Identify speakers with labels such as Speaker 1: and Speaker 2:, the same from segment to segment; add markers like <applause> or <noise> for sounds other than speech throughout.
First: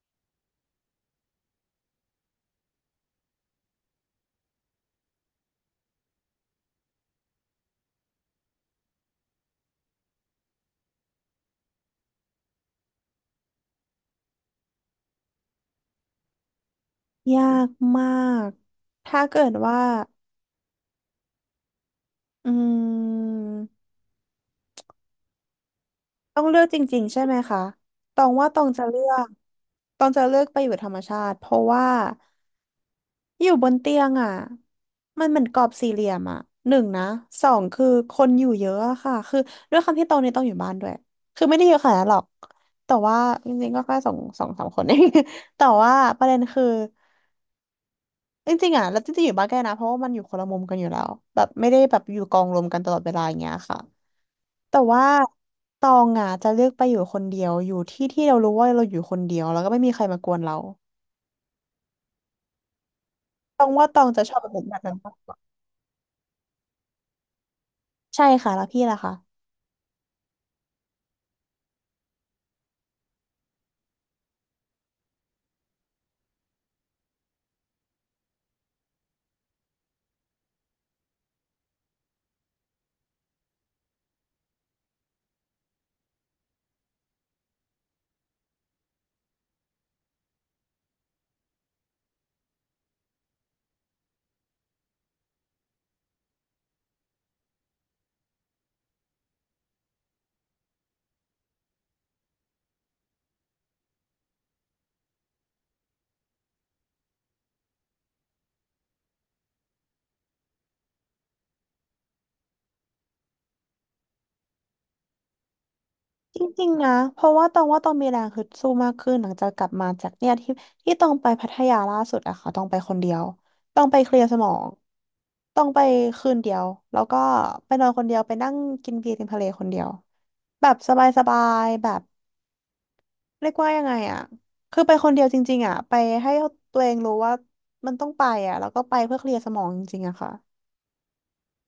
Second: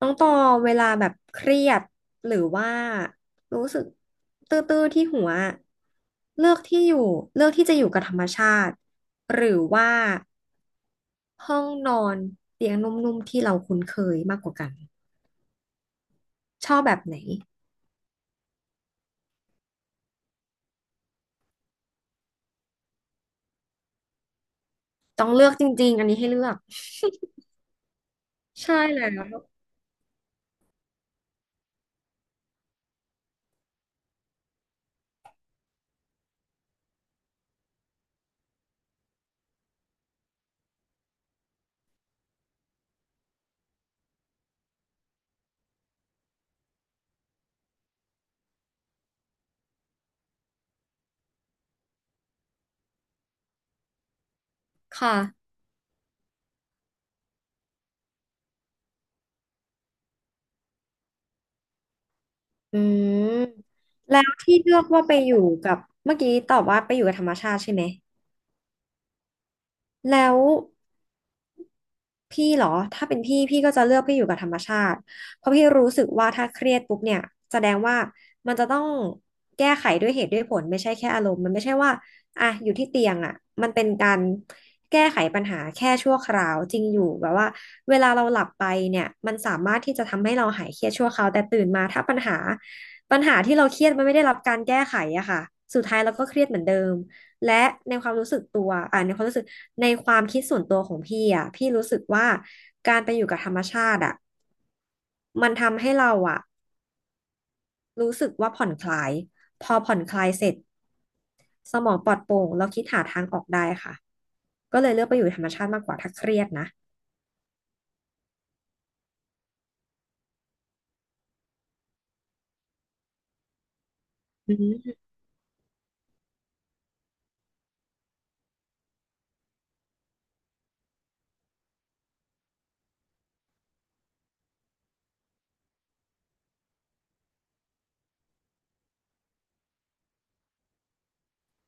Speaker 1: น้องตอเวลาแบบเครียดหรือว่ารู้สึกตื้อๆที่หัวเลือกที่อยู่เลือกที่จะอยู่กับธรรมชาติหรือว่าห้องนอนเตียงนุ่มๆที่เราคุ้นเคยมากกว่ากันชอบแบบไหน
Speaker 2: ยากมาก ถ้าเกิดว่าอืม
Speaker 1: ต้องเลือกจริงๆอันนี้ให้เลื
Speaker 2: ต้อง
Speaker 1: อก
Speaker 2: เลือกจริงๆใช่ไหมคะตองว่าตอง
Speaker 1: ใช่
Speaker 2: จะเลื
Speaker 1: แล้
Speaker 2: อก
Speaker 1: ว
Speaker 2: ตองจะเลือกไปอยู่ธรรมชาติเพราะว่า อยู่บนเตียงอ่ะมันเหมือนกรอบสี่เหลี่ยมอ่ะหนึ่งนะสองคือคนอยู่เยอะอะค่ะคือด้วยความที่โตเนี่ยต้องอยู่บ้านด้วยคือไม่ได้เยอะขนาดนั้นหรอกแต่ว่าจริงๆก็แค่สองสองสามคนเอง <laughs> แต่ว่าประเด็นคือจริงๆอ่ะแล้วจริงๆอยู่บ้านแกล้นะเพราะว่ามันอยู่คนละมุมกันอยู่แล้วแบบไม่ได้แบบอยู่กองรวมกันตลอดเวลาอย่างเงี้ยค่ะแต่ว่า
Speaker 1: ค่ะ
Speaker 2: ตองอ่ะจะเลือกไปอยู่คนเดียวอยู่ที่ที่เรารู้ว่าเราอยู่คนเดียวแล้วก็ไม่มีใครมากวนเรา
Speaker 1: อืม
Speaker 2: ตองว่าตอง
Speaker 1: แล้
Speaker 2: จะช
Speaker 1: ว
Speaker 2: อบแบ
Speaker 1: ที่
Speaker 2: บ
Speaker 1: เลื
Speaker 2: นั้
Speaker 1: อก
Speaker 2: น
Speaker 1: ว่า
Speaker 2: มา
Speaker 1: ไปอ
Speaker 2: ก
Speaker 1: ยู่กับเมื่อกี้ตอบว่าไปอยู่กับธรรมชาติใช่ไหม
Speaker 2: ใช่ค่ะแล้วพี่ล่ะคะ
Speaker 1: แล้ว พี่เหรอถ้าเป็นพี่ก็จะเลือกพี่อยู่กับธรรมชาติเพราะพี่รู้สึกว่าถ้าเครียดปุ๊บเนี่ยแสดงว่ามันจะต้องแก้ไขด้วยเหตุด้วยผลไม่ใช่แค่อารมณ์มันไม่ใช่ว่าอ่ะอยู่ที่เตียงอ่ะมันเป็นการแก้ไขปัญหาแค่ชั่วคราวจริงอยู่แบบว่าเวลาเราหลับไปเนี่ยมันสามารถที่จะทำให้เราหายเครียดชั่วคราวแต่ตื่นมาถ้าปัญหาปัญหาที่เราเครียดมันไม่ได้รับการแก้ไขอะค่ะสุดท้ายเราก็เครียดเหมือนเดิม และในความรู้สึกตัวในความรู้สึกในความคิดส่วนตัวของพี่อ่ะพี่รู้สึกว่าการไปอยู่กับธรรมชาติอ่ะมันทำให้เราอ่ะรู้สึกว่าผ่อนคลายพอผ่อนคลายเสร็จสมองปลอดโปร่งเราคิดหาทางออกได้ค่ะก็เลยเลือกไปอยู่ธรรมชาติมากกว่าถ้าเครี
Speaker 2: จ
Speaker 1: ยด
Speaker 2: ริ
Speaker 1: นะ
Speaker 2: งๆนะเพราะว่าตองว่าตองมีแรงฮึดสู้มากขึ้นหลังจากกลับมาจากเนี่ยที่ที่ตองไปพัทยาล่าสุดอะค่ะตองไปคนเดียวตองไปเคลียร์สมอ
Speaker 1: อื
Speaker 2: ง
Speaker 1: ม
Speaker 2: ตองไปคืนเดียวแล้วก็ไปนอนคนเดียวไปนั่งกินเบียร์ริมทะเลคนเดียวแบบสบายๆแบบเรียกว่ายังไงอะคือไปคนเดียวจริงๆอะไปให้ตัวเองรู้ว่ามันต้องไปอะแล้วก็ไปเพื่อเคลียร์สมองจริงๆอะค่ะ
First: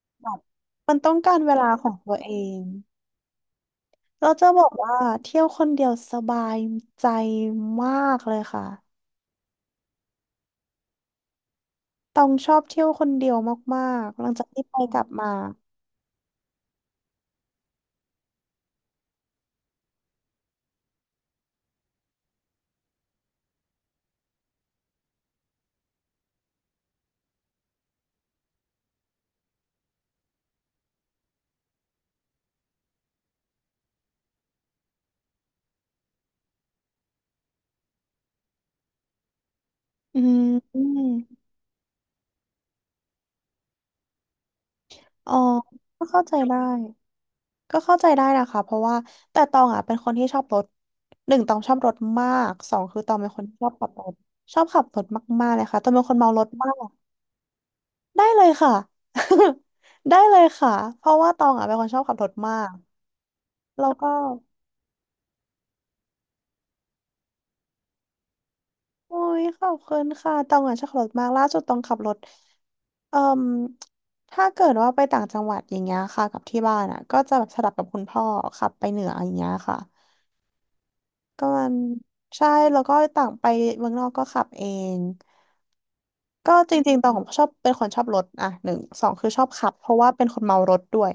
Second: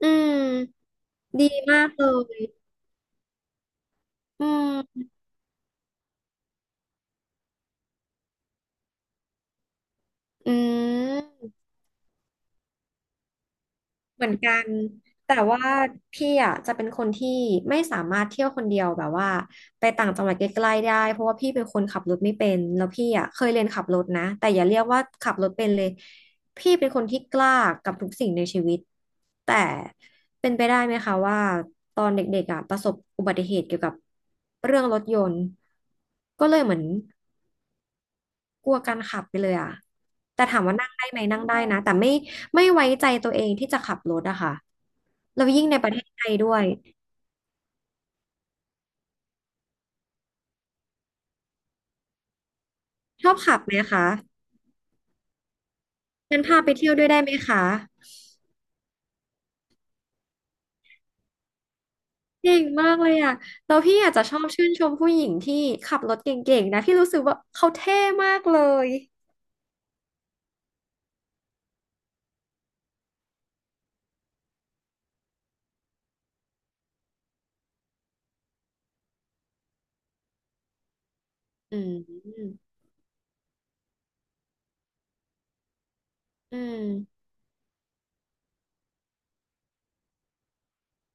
Speaker 1: อื
Speaker 2: แบบ
Speaker 1: ม
Speaker 2: มันต้องการ
Speaker 1: ดี
Speaker 2: เวลา
Speaker 1: มา
Speaker 2: ขอ
Speaker 1: ก
Speaker 2: ง
Speaker 1: เล
Speaker 2: ตัวเอ
Speaker 1: ย
Speaker 2: ง เรา
Speaker 1: อื
Speaker 2: จะบอกว่า
Speaker 1: ม
Speaker 2: เที่ยวคนเดียวสบายใจมากเลยค่ะ
Speaker 1: อืม
Speaker 2: ต้องชอบเที่ยวคนเดียวมากๆห
Speaker 1: เห
Speaker 2: ลั
Speaker 1: มือ
Speaker 2: ง
Speaker 1: น
Speaker 2: จาก
Speaker 1: กั
Speaker 2: ที่
Speaker 1: น
Speaker 2: ไปกลับมา
Speaker 1: แต่ว่าพี่อ่ะจะเป็นคนที่ไม่สามารถเที่ยวคนเดียวแบบว่าไปต่างจังหวัดใกล้ๆได้เพราะว่าพี่เป็นคนขับรถไม่เป็นแล้วพี่อ่ะเคยเรียนขับรถนะแต่อย่าเรียกว่าขับรถเป็นเลยพี่เป็นคนที่กล้ากับทุกสิ่งในชีวิตแต่เป็นไปได้ไหมคะว่าตอนเด็กๆอ่ะประสบอุบัติเหตุเกี่ยวกับเรื่องรถยนต์ก็เลยเหมือน กลัวการขับไปเลยอ่ะ
Speaker 2: อื
Speaker 1: แต่
Speaker 2: ม
Speaker 1: ถาม
Speaker 2: อ
Speaker 1: ว่านั่งได้ไหม
Speaker 2: ม
Speaker 1: นั่งได้นะ แต่ไม่ไม่ไว้ใจตัวเองที่จะขับรถอะค่ะ
Speaker 2: อ๋อ
Speaker 1: แล้วยิ่งในประเท
Speaker 2: ก็
Speaker 1: ศไท
Speaker 2: เข้าใจ
Speaker 1: ยด้
Speaker 2: ได้
Speaker 1: วย
Speaker 2: ก็เข้าใจได้นะคะเพราะว่าแต่ตองอ่ะเป็นคนที่ชอบรถหนึ่งตองชอบรถมากสองคือตอง
Speaker 1: ช
Speaker 2: เป็น
Speaker 1: อบ
Speaker 2: คน
Speaker 1: ขับ
Speaker 2: ชอ
Speaker 1: ไห
Speaker 2: บ
Speaker 1: ม
Speaker 2: ขับร
Speaker 1: คะ
Speaker 2: ถชอบขับรถมากๆเลยค่ะตองเป็นคนเมา
Speaker 1: งั้
Speaker 2: ร
Speaker 1: น
Speaker 2: ถ
Speaker 1: พา
Speaker 2: มา
Speaker 1: ไป
Speaker 2: ก
Speaker 1: เที่ยวด้วยได้ไหมคะ
Speaker 2: ได้เลยค่ะ <laughs> ได้เลยค่ะเพราะว่าตองอ่ะเป็นคนชอบขับรถ
Speaker 1: เก่
Speaker 2: มา
Speaker 1: ง
Speaker 2: ก
Speaker 1: มากเลยอะแล้ว
Speaker 2: แล้ว
Speaker 1: พี่
Speaker 2: ก็
Speaker 1: อาจจะชอบชื่นชมผู้หญิงที่ขับรถเก่งๆนะพี่รู้สึกว่าเขาเท่มากเลย
Speaker 2: โอ้ยขอบคุณค่ะตองอ่ะชอบขับรถมากล่าสุดตองขับรถเอ่มถ้าเกิดว่าไปต่างจังหวัดอย่างเงี้ยค่ะกับที่บ้านอ่ะก็จะแบบสลับกับคุณพ่อขับไปเหนืออย่างเงี้ยค่ะก็มัน
Speaker 1: อืม
Speaker 2: ใช่แล้วก็ต่างไปเมืองนอกก็ขับเองก็
Speaker 1: อื
Speaker 2: จริงๆตอง
Speaker 1: ม
Speaker 2: ชอบเป็นคนชอบรถอ่ะหนึ่งสองคือชอบขับเพราะว่าเป็นคนเมารถด้วย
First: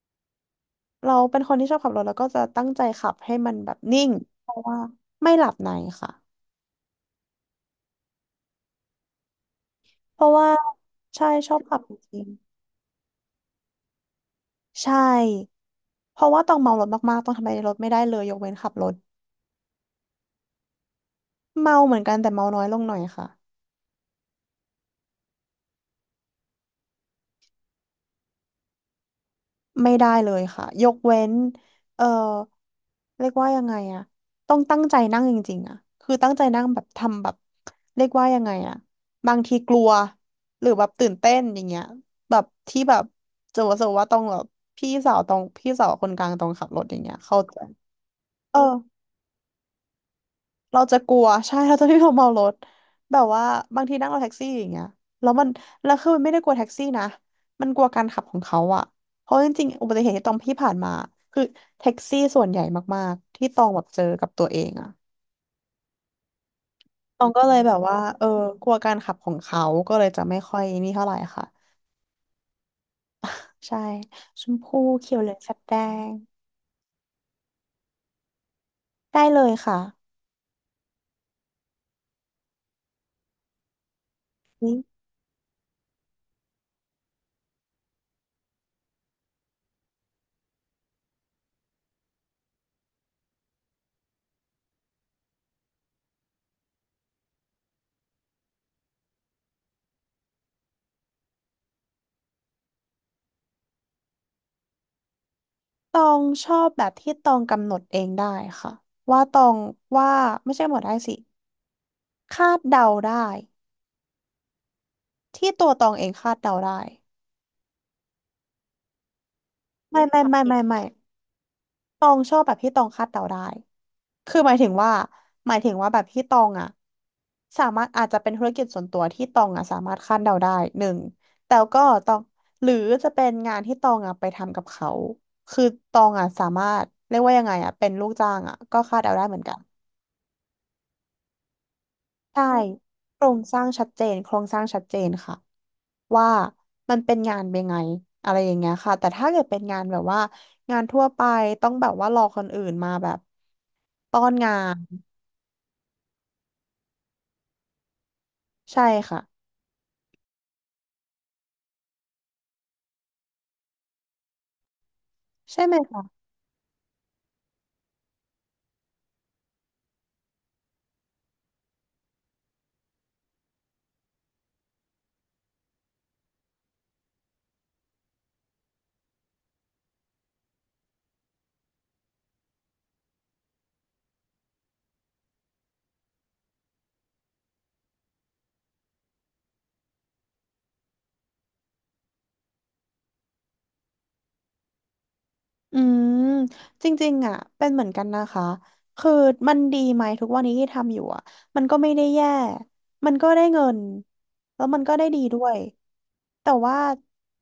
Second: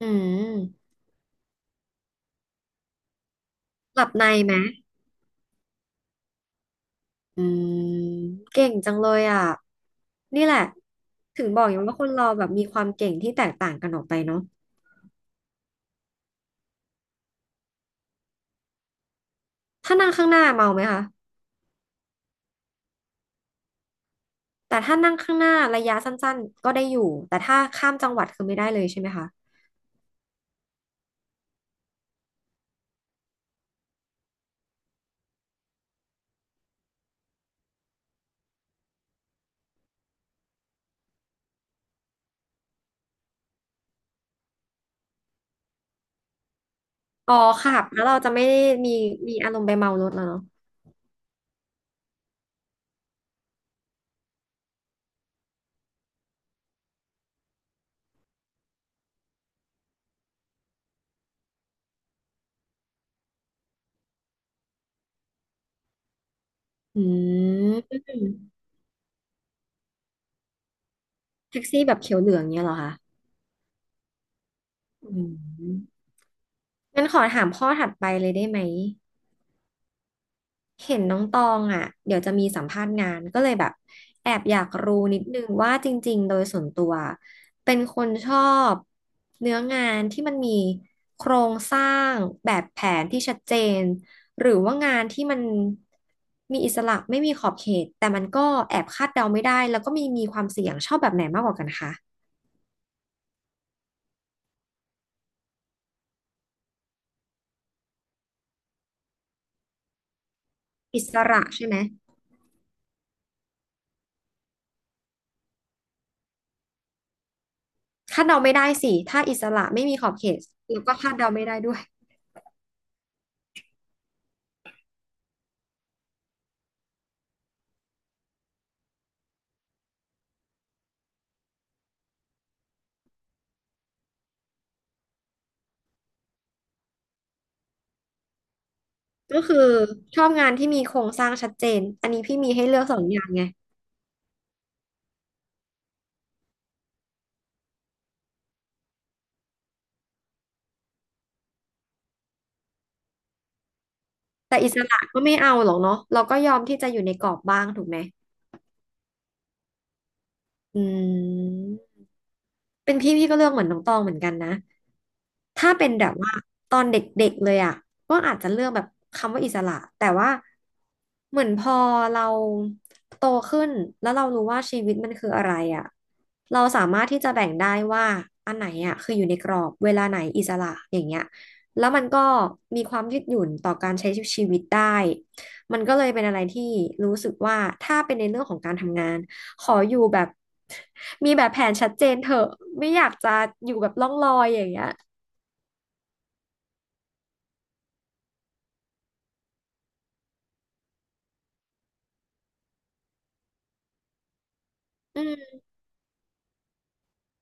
Speaker 1: อืม
Speaker 2: เราเป็นคนที่ชอบขับรถแล้วก็จะตั้งใจขับให้มันแบบ
Speaker 1: ห
Speaker 2: นิ่
Speaker 1: ลั
Speaker 2: ง
Speaker 1: บใน
Speaker 2: เพ
Speaker 1: ไหม
Speaker 2: ราะว่าไม่หลับในค่ะ
Speaker 1: อืมเก่งจังเลยอ่ะ
Speaker 2: เพราะ
Speaker 1: นี่
Speaker 2: ว่า
Speaker 1: แหละ
Speaker 2: ใช่
Speaker 1: ถึง
Speaker 2: ชอ
Speaker 1: บ
Speaker 2: บ
Speaker 1: อกอ
Speaker 2: ขั
Speaker 1: ย่า
Speaker 2: บ
Speaker 1: ง
Speaker 2: จ
Speaker 1: ว่าคน
Speaker 2: ริ
Speaker 1: เรา
Speaker 2: ง
Speaker 1: แบบมีความเก่งที่แตกต่างกันออกไปเนาะ
Speaker 2: ใช่เพราะว่าต้องเมารถมากๆต้องทำอะไรในรถไม่ได้เลยยกเว้นขับรถ
Speaker 1: ถ้านั่งข้างหน้าเมาไหมคะ
Speaker 2: เมาเหมือนกันแต่เมาน้อยลงหน่อยค่ะ
Speaker 1: แต่ถ้านั่งข้างหน้าระยะสั้นๆก็ได้อยู่ แต่ถ้าข้ามจังหวัดคือไม่ได้เลยใช่ไหมคะ
Speaker 2: ไม่ได้เลยค่ะยกเว้นเออเรียกว่ายังไงอะต้องตั้งใจนั่งจริงๆอะคือตั้งใจนั่งแบบทำแบบเรียกว่ายังไงอะบางทีกลัวหรือแบบตื่นเต้นอย่างเงี้ยแบบที่แบบจะว่าต้องแบบพี่สาวตรงพี่สาวคนกลางตรงขับรถอย่างเงี้ย
Speaker 1: อ๋อ
Speaker 2: เขาใจะ
Speaker 1: ค่ะแล้วเราจะไม่
Speaker 2: เอ
Speaker 1: ได้
Speaker 2: อ
Speaker 1: มีมีอารมณ์ไปเมารถแล้วเนาะ
Speaker 2: เราจะกลัว <laughs> ใช่เราจะไม่ยอมเมารถแบบว่าบางทีนั่งรถแท็กซี่อย่างเงี้ยแล้วมันแล้วคือมันไม่ได้กลัวแท็กซี่นะมันกลัวการขับของเขาอะเพราะจริงๆอุบัติเหตุที่ตองพี่ผ่านมาคือแท็กซี่ส่วนใหญ่มากๆที่ตองแบบเจอกับตัวเองอะ
Speaker 1: อื
Speaker 2: ตองก็เลยแบบว่า
Speaker 1: ม
Speaker 2: เออกลัวการขับของเขาก็เลยจะไม่ค่อยนี่เท่าไหร่ค่ะ
Speaker 1: แท็กซี่แบบเขียวเหลืองเนี้ยเหรอคะ
Speaker 2: ใช่ชมพูเขีย
Speaker 1: อื
Speaker 2: วเหลืองแฟดแด
Speaker 1: ม
Speaker 2: ง
Speaker 1: งั้นขอถามข้อถัดไปเลยได้ไหม
Speaker 2: ได้เลยค่ะ
Speaker 1: เห็นน้องตองอ่ะเดี๋ยวจะมีสัมภาษณ์งานก็เลยแบบแอบอยาก
Speaker 2: นี่
Speaker 1: รู้นิดนึงว่าจริงๆโดยส่วนตัวเป็นคนชอบเนื้องานที่มันมีโครงสร้างแบบแผนที่ชัดเจนหรือว่างานที่มันมีอิสระไม่มีขอบเขตแต่มันก็แอบคาดเดาไม่ได้แล้วก็มีมีความเสี่ยงชอบแบบไหนมากกว่ากันคะ
Speaker 2: ตองชอบแบบที่ตองกำหนดเองได้ค่ะว่าตองว่าไม่ใช่หมดได้
Speaker 1: อิ
Speaker 2: สิ
Speaker 1: สระใช่ไหม
Speaker 2: คาดเดาได้ที่ตัวตองเองคาดเดาได้
Speaker 1: คาดเดาไม่ได้สิถ้าอิสระไม่มีขอบเขต
Speaker 2: ไม่
Speaker 1: แล้วก็คาดเดาไม่ได้ด้วย
Speaker 2: ตองชอบแบบที่ตองคาดเดาได้คือหมายถึงว่าแบบที่ตองอ่ะสามารถอาจจะเป็นธุรกิจส่วนตัวที่ตองอ่ะสามารถคาดเดาได้หนึ่งแต่ก็ตองหรือจะเป็นงานที่ตองอ่ะไปทำกับเขาคือตองอ่ะสามารถเรียกว่ายังไงอ่ะเป็นลูกจ้างอ่ะก็คาดเดาได้เห
Speaker 1: ก็
Speaker 2: มือนกั
Speaker 1: คือ
Speaker 2: น
Speaker 1: ชอบงานที่มีโครงสร้างชัดเจน อันนี้พี่
Speaker 2: ใช่
Speaker 1: มีให้เลือกสองอ
Speaker 2: โค
Speaker 1: ย่า
Speaker 2: ร
Speaker 1: ง
Speaker 2: ง
Speaker 1: ไง
Speaker 2: สร้างชัดเจนโครงสร้างชัดเจนค่ะว่ามันเป็นงานเป็นไงอะไรอย่างเงี้ยค่ะแต่ถ้าเกิดเป็นงานแบบว่างานทั่วไปต้องแบบว่ารอคนอื่นมาแบบต้อนงา
Speaker 1: แต่อิส
Speaker 2: น
Speaker 1: ระก็ไม่เอาหรอกเนาะเราก็ยอมที่จะอยู่ในกรอบบ้างถูกไหม
Speaker 2: ใช่ค่ะ
Speaker 1: อืม เป็นพี่ก็เลือกเหมือนน้องตองเหมือนกันนะ
Speaker 2: ใช่
Speaker 1: ถ้า
Speaker 2: ไหม
Speaker 1: เป็น
Speaker 2: คะ
Speaker 1: แบบว่าตอนเด็กๆเลยอ่ะก็อาจจะเลือกแบบคำว่าอิสระ แต่ว่าเหมือนพอเราโตขึ้นแล้วเรารู้ว่าชีวิตมันคืออะไรอ่ะเราสามารถที่จะแบ่งได้ว่าอันไหนอ่ะคืออยู่ในกรอบเวลาไหนอิสระอย่างเงี้ยแล้วมันก็มีความยืดหยุ่นต่อการใช้ชีวิตได้ มันก็เลยเป็นอะไรที่รู้สึกว่าถ้าเป็นในเรื่องของการทำงานขออยู่แบบมีแบบแผนชัดเจนเถอะไม่อยากจะอยู่แบบล่องลอยอย่างเงี้ย
Speaker 2: อืมจริงๆอ่ะเป็นเหมือนกันนะคะคือมันดีไหมทุกวันนี้ที่ทำอยู่อ่ะมันก็ไม่ได้แย่มันก็ได้เงินแล้วมันก็ได้ดี
Speaker 1: อื
Speaker 2: ด้ว
Speaker 1: ม
Speaker 2: ยแต่ว่า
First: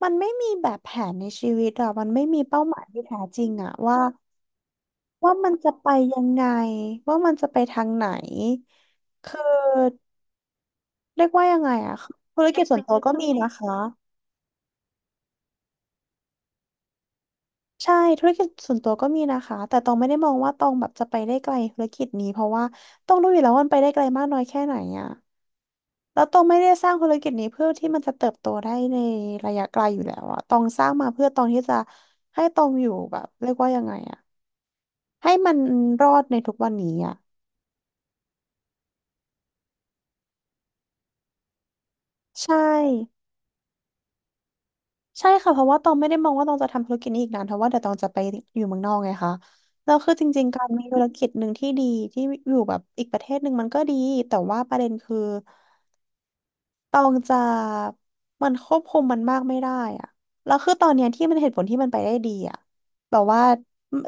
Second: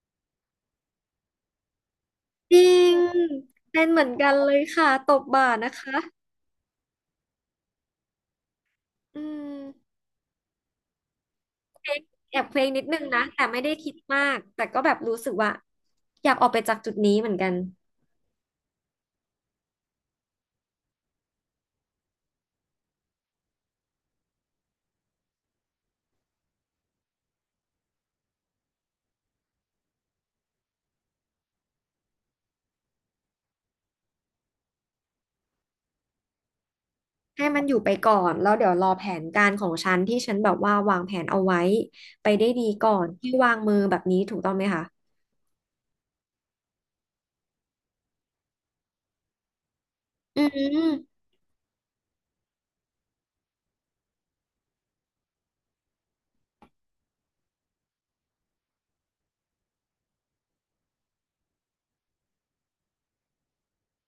Speaker 2: มันไม่มีแบบแผนในชีวิตอ่ะมันไม่มี
Speaker 1: จ
Speaker 2: เป้า
Speaker 1: ริ
Speaker 2: หมาย
Speaker 1: ง
Speaker 2: ที่แท้จริงอ่ะ
Speaker 1: เป็น
Speaker 2: ว่า
Speaker 1: เหมือนกันเลยค่ะตบ
Speaker 2: ว่ามั
Speaker 1: บ่า
Speaker 2: นจะ
Speaker 1: นะ
Speaker 2: ไป
Speaker 1: คะ
Speaker 2: ยังไงว่ามันจะไปทางไหน
Speaker 1: อื
Speaker 2: คื
Speaker 1: ม
Speaker 2: อเรียกว่ายังไงอะคือ
Speaker 1: แอ
Speaker 2: ธุ
Speaker 1: บ
Speaker 2: ร
Speaker 1: เพ
Speaker 2: กิ
Speaker 1: ล
Speaker 2: จ
Speaker 1: ง
Speaker 2: ส่ว
Speaker 1: นิ
Speaker 2: น
Speaker 1: ด
Speaker 2: ตัว
Speaker 1: นึง
Speaker 2: ก็
Speaker 1: นะ
Speaker 2: มี
Speaker 1: แต่
Speaker 2: นะ
Speaker 1: ไม่
Speaker 2: คะ
Speaker 1: ได้คิดมากแต่ก็แบบรู้สึกว่าอยากออกไปจากจุดนี้เหมือนกัน
Speaker 2: ใช่ธุรกิจส่วนตัวก็มีนะคะแต่ตองไม่ได้มองว่าตองแบบจะไปได้ไกลธุรกิจนี้เพราะว่าต้องรู้อยู่แล้วว่ามันไปได้ไกลมากน้อยแค่ไหนอะแล้วตองไม่ได้สร้างธุรกิจนี้เพื่อที่มันจะเติบโตได้ในระยะไกลอยู่แล้วอะตองสร้างมาเพื่อตองที่จะให้ตองอยู่แบบเรียกว่ายังไงอะให้มันรอดในทุกวันนี้อะ
Speaker 1: ให้มันอยู่ไปก่อนแล้วเดี๋ยวรอแผนการของฉันที่ฉันแบบว่าวางแผนเอาไว้ไปได้
Speaker 2: ใช่
Speaker 1: ดีก่อนที่วางมือแบบนี้ถูกต้องไหมคะ
Speaker 2: ใช่ค่ะเพราะว่าตองไม่ได้มองว่าตองจะทำธุรกิจนี้อีกนานเพราะว่าเดี๋ยวตองจะไปอยู่เมืองนอกไงคะแล้วคือจ
Speaker 1: อื
Speaker 2: ริงๆการมี
Speaker 1: ม
Speaker 2: ธุรกิจหนึ่งที่ดีที่อยู่แบบอีกประเทศหนึ่งมันก็ดีแต่ว่าประเด็นคือ ตองจะมันควบคุมมันมากไม่ได้อะแล้วคือตอนเนี้ยที่มันเหตุผลที่มันไปได้ดีอะแบบว่า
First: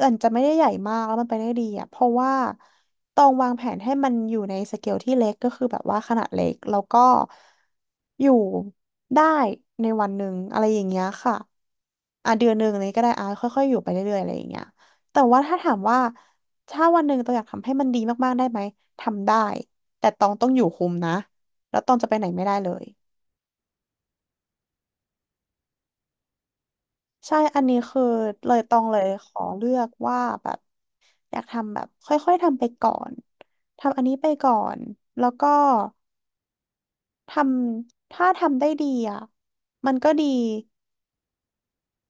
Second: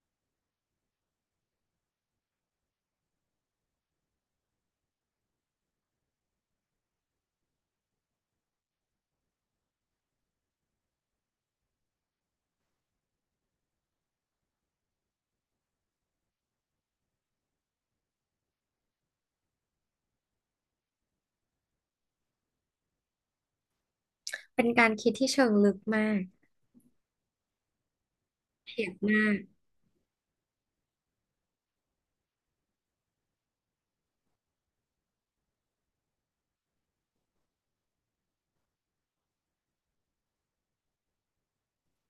Speaker 2: มันจะไม่ได้ใหญ่มากแล้วมันไปได้ดีอะเพราะว่าตองวางแผนให้มันอยู่ในสเกลที่เล็กก็คือแบบว่าขนาดเล็กแล้วก็อยู่ได้ในวันหนึ่งอะไรอย่างเงี้ยค่ะอ่ะเดือนหนึ่งอะไรก็ได้อ่ะค่อยๆอยู่ไปเรื่อยๆอะไรอย่างเงี้ยแต่ว่าถ้าถามว่าถ้าวันหนึ่งตองอยากทำให้มันดีมากๆได้ไหมทำได้แต่ตองต้องอยู่คุมนะ แล้วตองจะไปไหนไม่ได้เลย
Speaker 1: เป็นการคิดที่เชิงลึกมาก
Speaker 2: ใช่อันนี้คือเลยตอ
Speaker 1: เอี
Speaker 2: ง
Speaker 1: ยบ
Speaker 2: เลย
Speaker 1: มา
Speaker 2: ข
Speaker 1: ก
Speaker 2: อเลือกว่าแบบอยากทำแบบค่อยๆทำไปก่อนทำอันนี้ไปก่อนแล้วก็ทำถ้าทำได้ดีอ่ะมันก็ดี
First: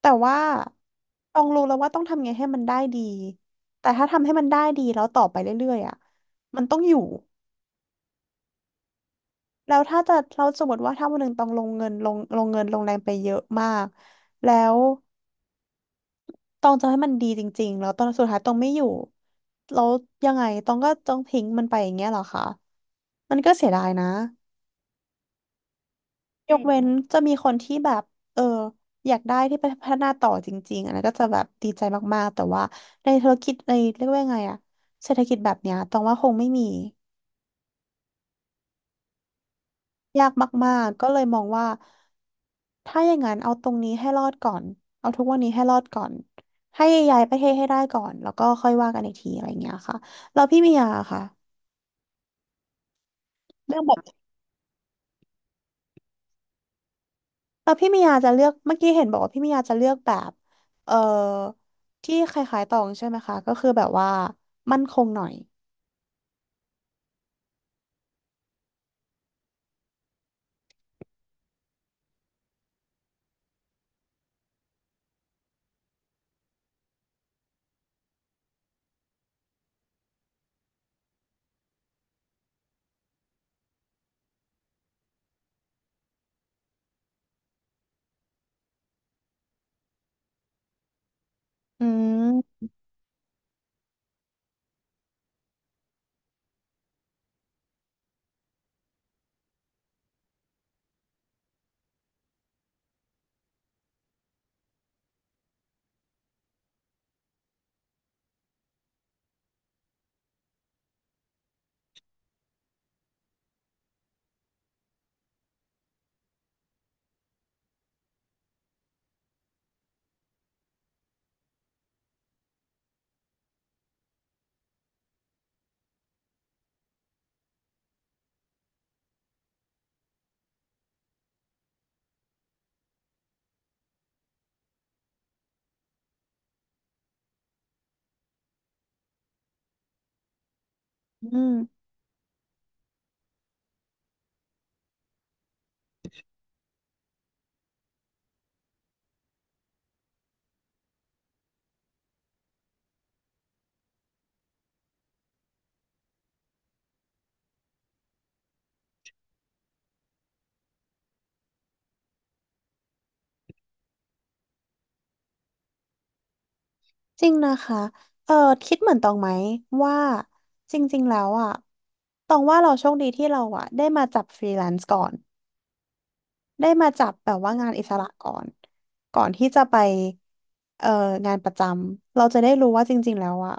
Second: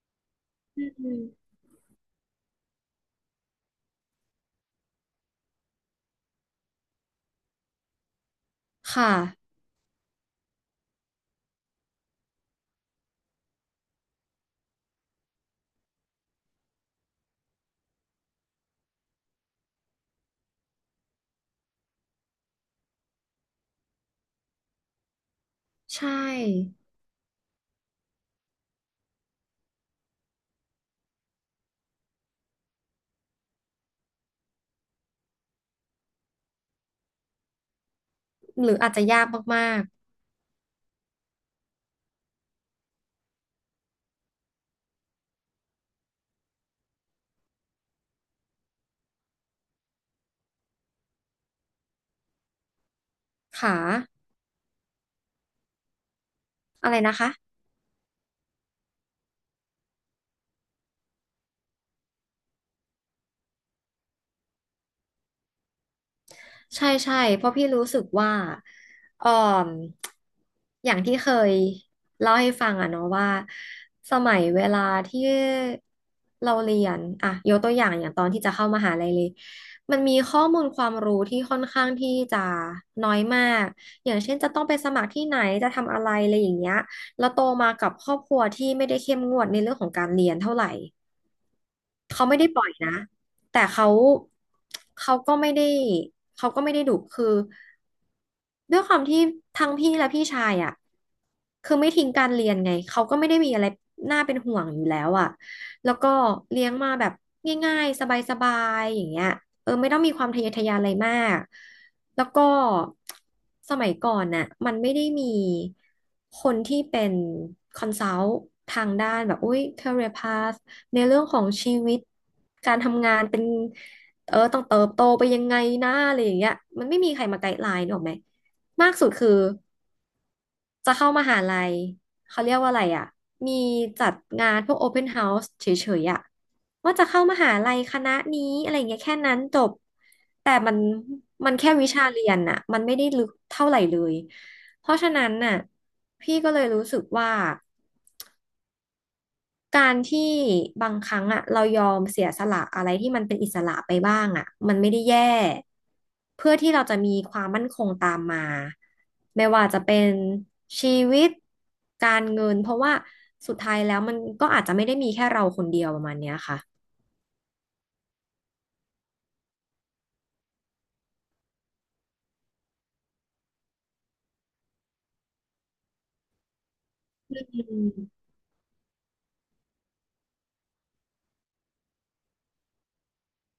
Speaker 2: แต่ว่า
Speaker 1: อืม
Speaker 2: ต้องรู้แล้วว่าต้องทำไงให้มันได้ดีแต่ถ้าทำให้มันได้ดีแล้วต่อไปเรื่อยๆอ่ะมันต้องอยู่
Speaker 1: ค่ะ
Speaker 2: แล้วถ้าจะเราสมมติว่าถ้าวันหนึ่งต้องลงเงินลงเงินลงแรงไปเยอะมากแล้ว ตองจะให้มันดีจริงๆ แล้วตอนสุดท้ายตองไม่อยู่แล้วยังไงตองก็ต้องทิ้งมันไปอย่างเงี้ยเหรอคะมันก็เสียดายนะ
Speaker 1: ใช
Speaker 2: ยก
Speaker 1: ่
Speaker 2: เว้นจะมีคนที่แบบเอออยากได้ที่ไปพัฒนาต่อจริงๆอันนั้นก็จะแบบดีใจมากๆแต่ว่าในธุรกิจในเรียกว่าไงอะเศรษฐกิจแบบเนี้ยตองว่าคงไม่มี
Speaker 1: หรืออาจจะยากมาก
Speaker 2: ยากมากๆก็เลยมองว่าถ้าอย่างนั้นเอาตรงนี้ให้รอดก่อนเอาทุกวันนี้ให้รอดก่อนให้ย้ายประเทศให้ได้ก่อนแล้วก็ค่อยว่ากันอีกทีอะไรอย่างเงี้ยค่ะแล้วพี่มียาค่ะ
Speaker 1: ๆค่ะ
Speaker 2: เลือกแบบ
Speaker 1: อะไรนะคะ
Speaker 2: พี่มียาจะเลือกเมื่อกี้เห็นบอกว่าพี่มียาจะเลือกแบบเออที่คล้ายๆตองใช่ไหมคะก็คือแบบว่ามั่นคงหน่อย
Speaker 1: ใช่ใช่เพราะพี่รู้สึกว่าเอ่ออย่างที่เคยเล่าให้ฟังอะเนาะว่าสมัยเวลาที่เราเรียนอะยกตัวอย่างอย่างตอนที่จะเข้ามหาลัยเลยมันมีข้อมูลความรู้ที่ค่อนข้างที่จะน้อยมากอย่างเช่นจะต้องไปสมัครที่ไหนจะทำอะไรอะไรอย่างเงี้ยแล้วโตมากับครอบครัวที่ไม่ได้เข้มงวดในเรื่องของการเรียนเท่าไหร่
Speaker 2: อื
Speaker 1: เขาไม่ได้ป
Speaker 2: ม
Speaker 1: ล่อยนะแต่เขาเขาก็ไม่ได้เขาก็ไม่ได้ดุคือ ด้วยความที่ทั้งพี่และพี่ชายอ่ะคือไม่ทิ้งการเรียนไงเขาก็ไม่ได้มีอะไรน่าเป็นห่วงอยู่แล้วอ่ะแล้วก็เลี้ยงมาแบบง่ายๆสบายๆอย่างเงี้ยเออไม่ต้องมีความทะเยอทะยานอะไรมากแล้วก็สมัยก่อนน่ะมันไม่ได้มีคนที่เป็นคอนซัลท์ทางด้านแบบอุ้ย career path ในเรื่องของชีวิตการทำงานเป็นเออต้องเติบโตไปยังไงนะอะไรอย่างเงี้ยมันไม่มีใครมาไกด์ไลน์หรอกไหม มากสุดคือจะเข้ามหาลัยเขาเรียกว่าอะไรอ่ะมีจัดงานพวก Open House เฉยๆอ่ะว่าจะเข้ามหาลัยคณะนี้อะไรเงี้ยแค่นั้นจบแต่มัน
Speaker 2: อื
Speaker 1: มันแค่
Speaker 2: ม
Speaker 1: วิชาเรียนน่ะมันไม่ได้ลึกเท่าไหร่เลยเพราะฉะนั้นน่ะพี่ก็เลยรู้สึกว่า การที่บางครั้งอ่ะเรายอมเสียสละอะไรที่มันเป็นอิสระไปบ้างอ่ะมันไม่ได้แย่เพื่อที่เราจะมีความมั่นคงตามมาไม่ว่าจะเป็นชีวิตการเงินเพราะว่าสุดท้ายแล้วมันก็อาจจะไม่ได้มีแค่เราคนเดียวประมาณเนี้ยค่ะ
Speaker 2: จริงนะคะเออคิดเหมือนตองไหมว่าจริงๆแล้วอ่ะตองว่าเราโชคดีที่เราอ่ะได้มาจับฟรีแลนซ์ก่อนได้มาจับแบ
Speaker 1: อ
Speaker 2: บว่างานอิ
Speaker 1: ื
Speaker 2: สระ
Speaker 1: ม
Speaker 2: ก่อนก่อนที่จะไปเอ่องานประจำเราจะได้รู้ว่าจริงๆแล้วอ่ะ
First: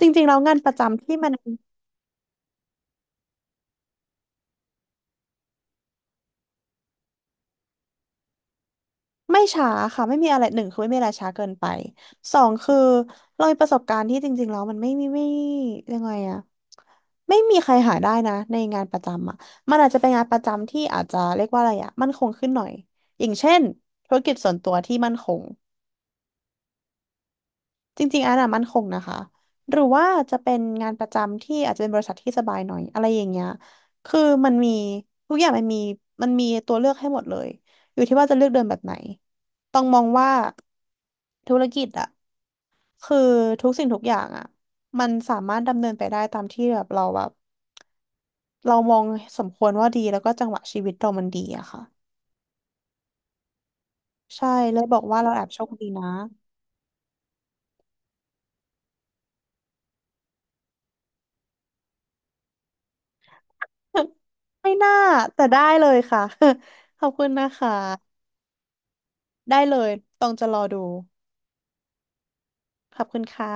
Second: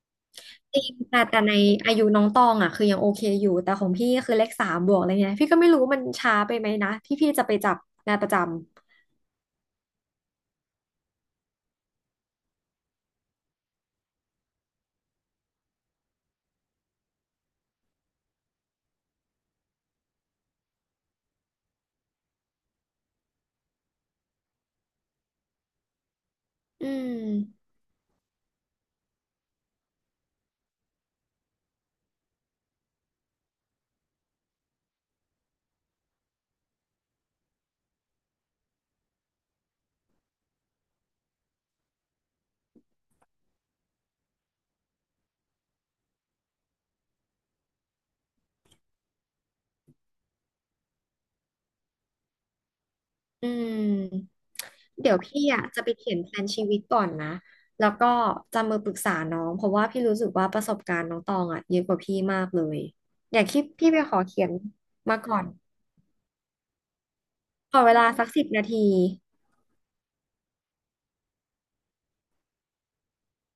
Speaker 2: จริงๆแล้วงานประ
Speaker 1: จริง
Speaker 2: จำที่
Speaker 1: แต่
Speaker 2: มัน
Speaker 1: แต่ในอายุน้องตองอ่ะคือยังโอเคอยู่แต่ของพี่ก็คือเลขสามบวกอะไรเงี้ยพี่ก็ไม่รู้ว่ามันช้าไปไหมนะที่พี่จะไปจับงานประจำ
Speaker 2: ไม่ช้าค่ะไม่มีอะไรหนึ่งคือไม่มีอะไรช้าเกินไปสองคือเรามีประสบการณ์ที่จริงๆแล้วมันไม่มีไม่ยังไงอะไม่มีใครหาได้นะในงานประจำอะมันอาจจะเป็นงานประจำที่อาจจะเรียกว่าอะไรอะมั่นคงขึ้นหน่อยอย่างเช่นธุรกิจส่วนตัวที่มั่นคง
Speaker 1: อืม
Speaker 2: จริงๆอันน่ะมั่นคงนะคะหรือว่าจะเป็นงานประจำที่อาจจะเป็นบริษัทที่สบายหน่อยอะไรอย่างเงี้ยคือมันมีทุกอย่างมันมีตัวเลือกให้หมดเลยอยู่ที่ว่าจะเลือกเดินแบบไหนต้องมองว่า ธุรกิจอะคือทุกสิ่งทุกอย่างอะมันสามารถดำเนินไปได้ตามที่แบบเราแบบเรามองสมควรว่าดีแล้วก็จังหวะชีวิตเรามันดีอะค่ะ
Speaker 1: อืม
Speaker 2: ใช่เลยบอก
Speaker 1: เดี๋ย
Speaker 2: ว่า
Speaker 1: ว
Speaker 2: เราแอ
Speaker 1: พี่
Speaker 2: บโช
Speaker 1: อ่ะ
Speaker 2: ค
Speaker 1: จะ
Speaker 2: ดี
Speaker 1: ไป
Speaker 2: นะ
Speaker 1: เขียนแผนชีวิตก่อนนะ แล้วก็จะมาปรึกษาน้อง เพราะว่าพี่รู้สึกว่าประสบการณ์น้องตองอ่ะเยอะกว่าพี่มากเลย อยากคิดพี่ไปขอเขียน
Speaker 2: <laughs> ไม่น่า
Speaker 1: มาก่อ
Speaker 2: แต่
Speaker 1: น
Speaker 2: ได้เลยค่ะ <laughs> ขอบคุณนะคะ
Speaker 1: ขอเวลาสัก10 นาที
Speaker 2: ได้เลยต้องจะรอดูขอบคุณค่ะ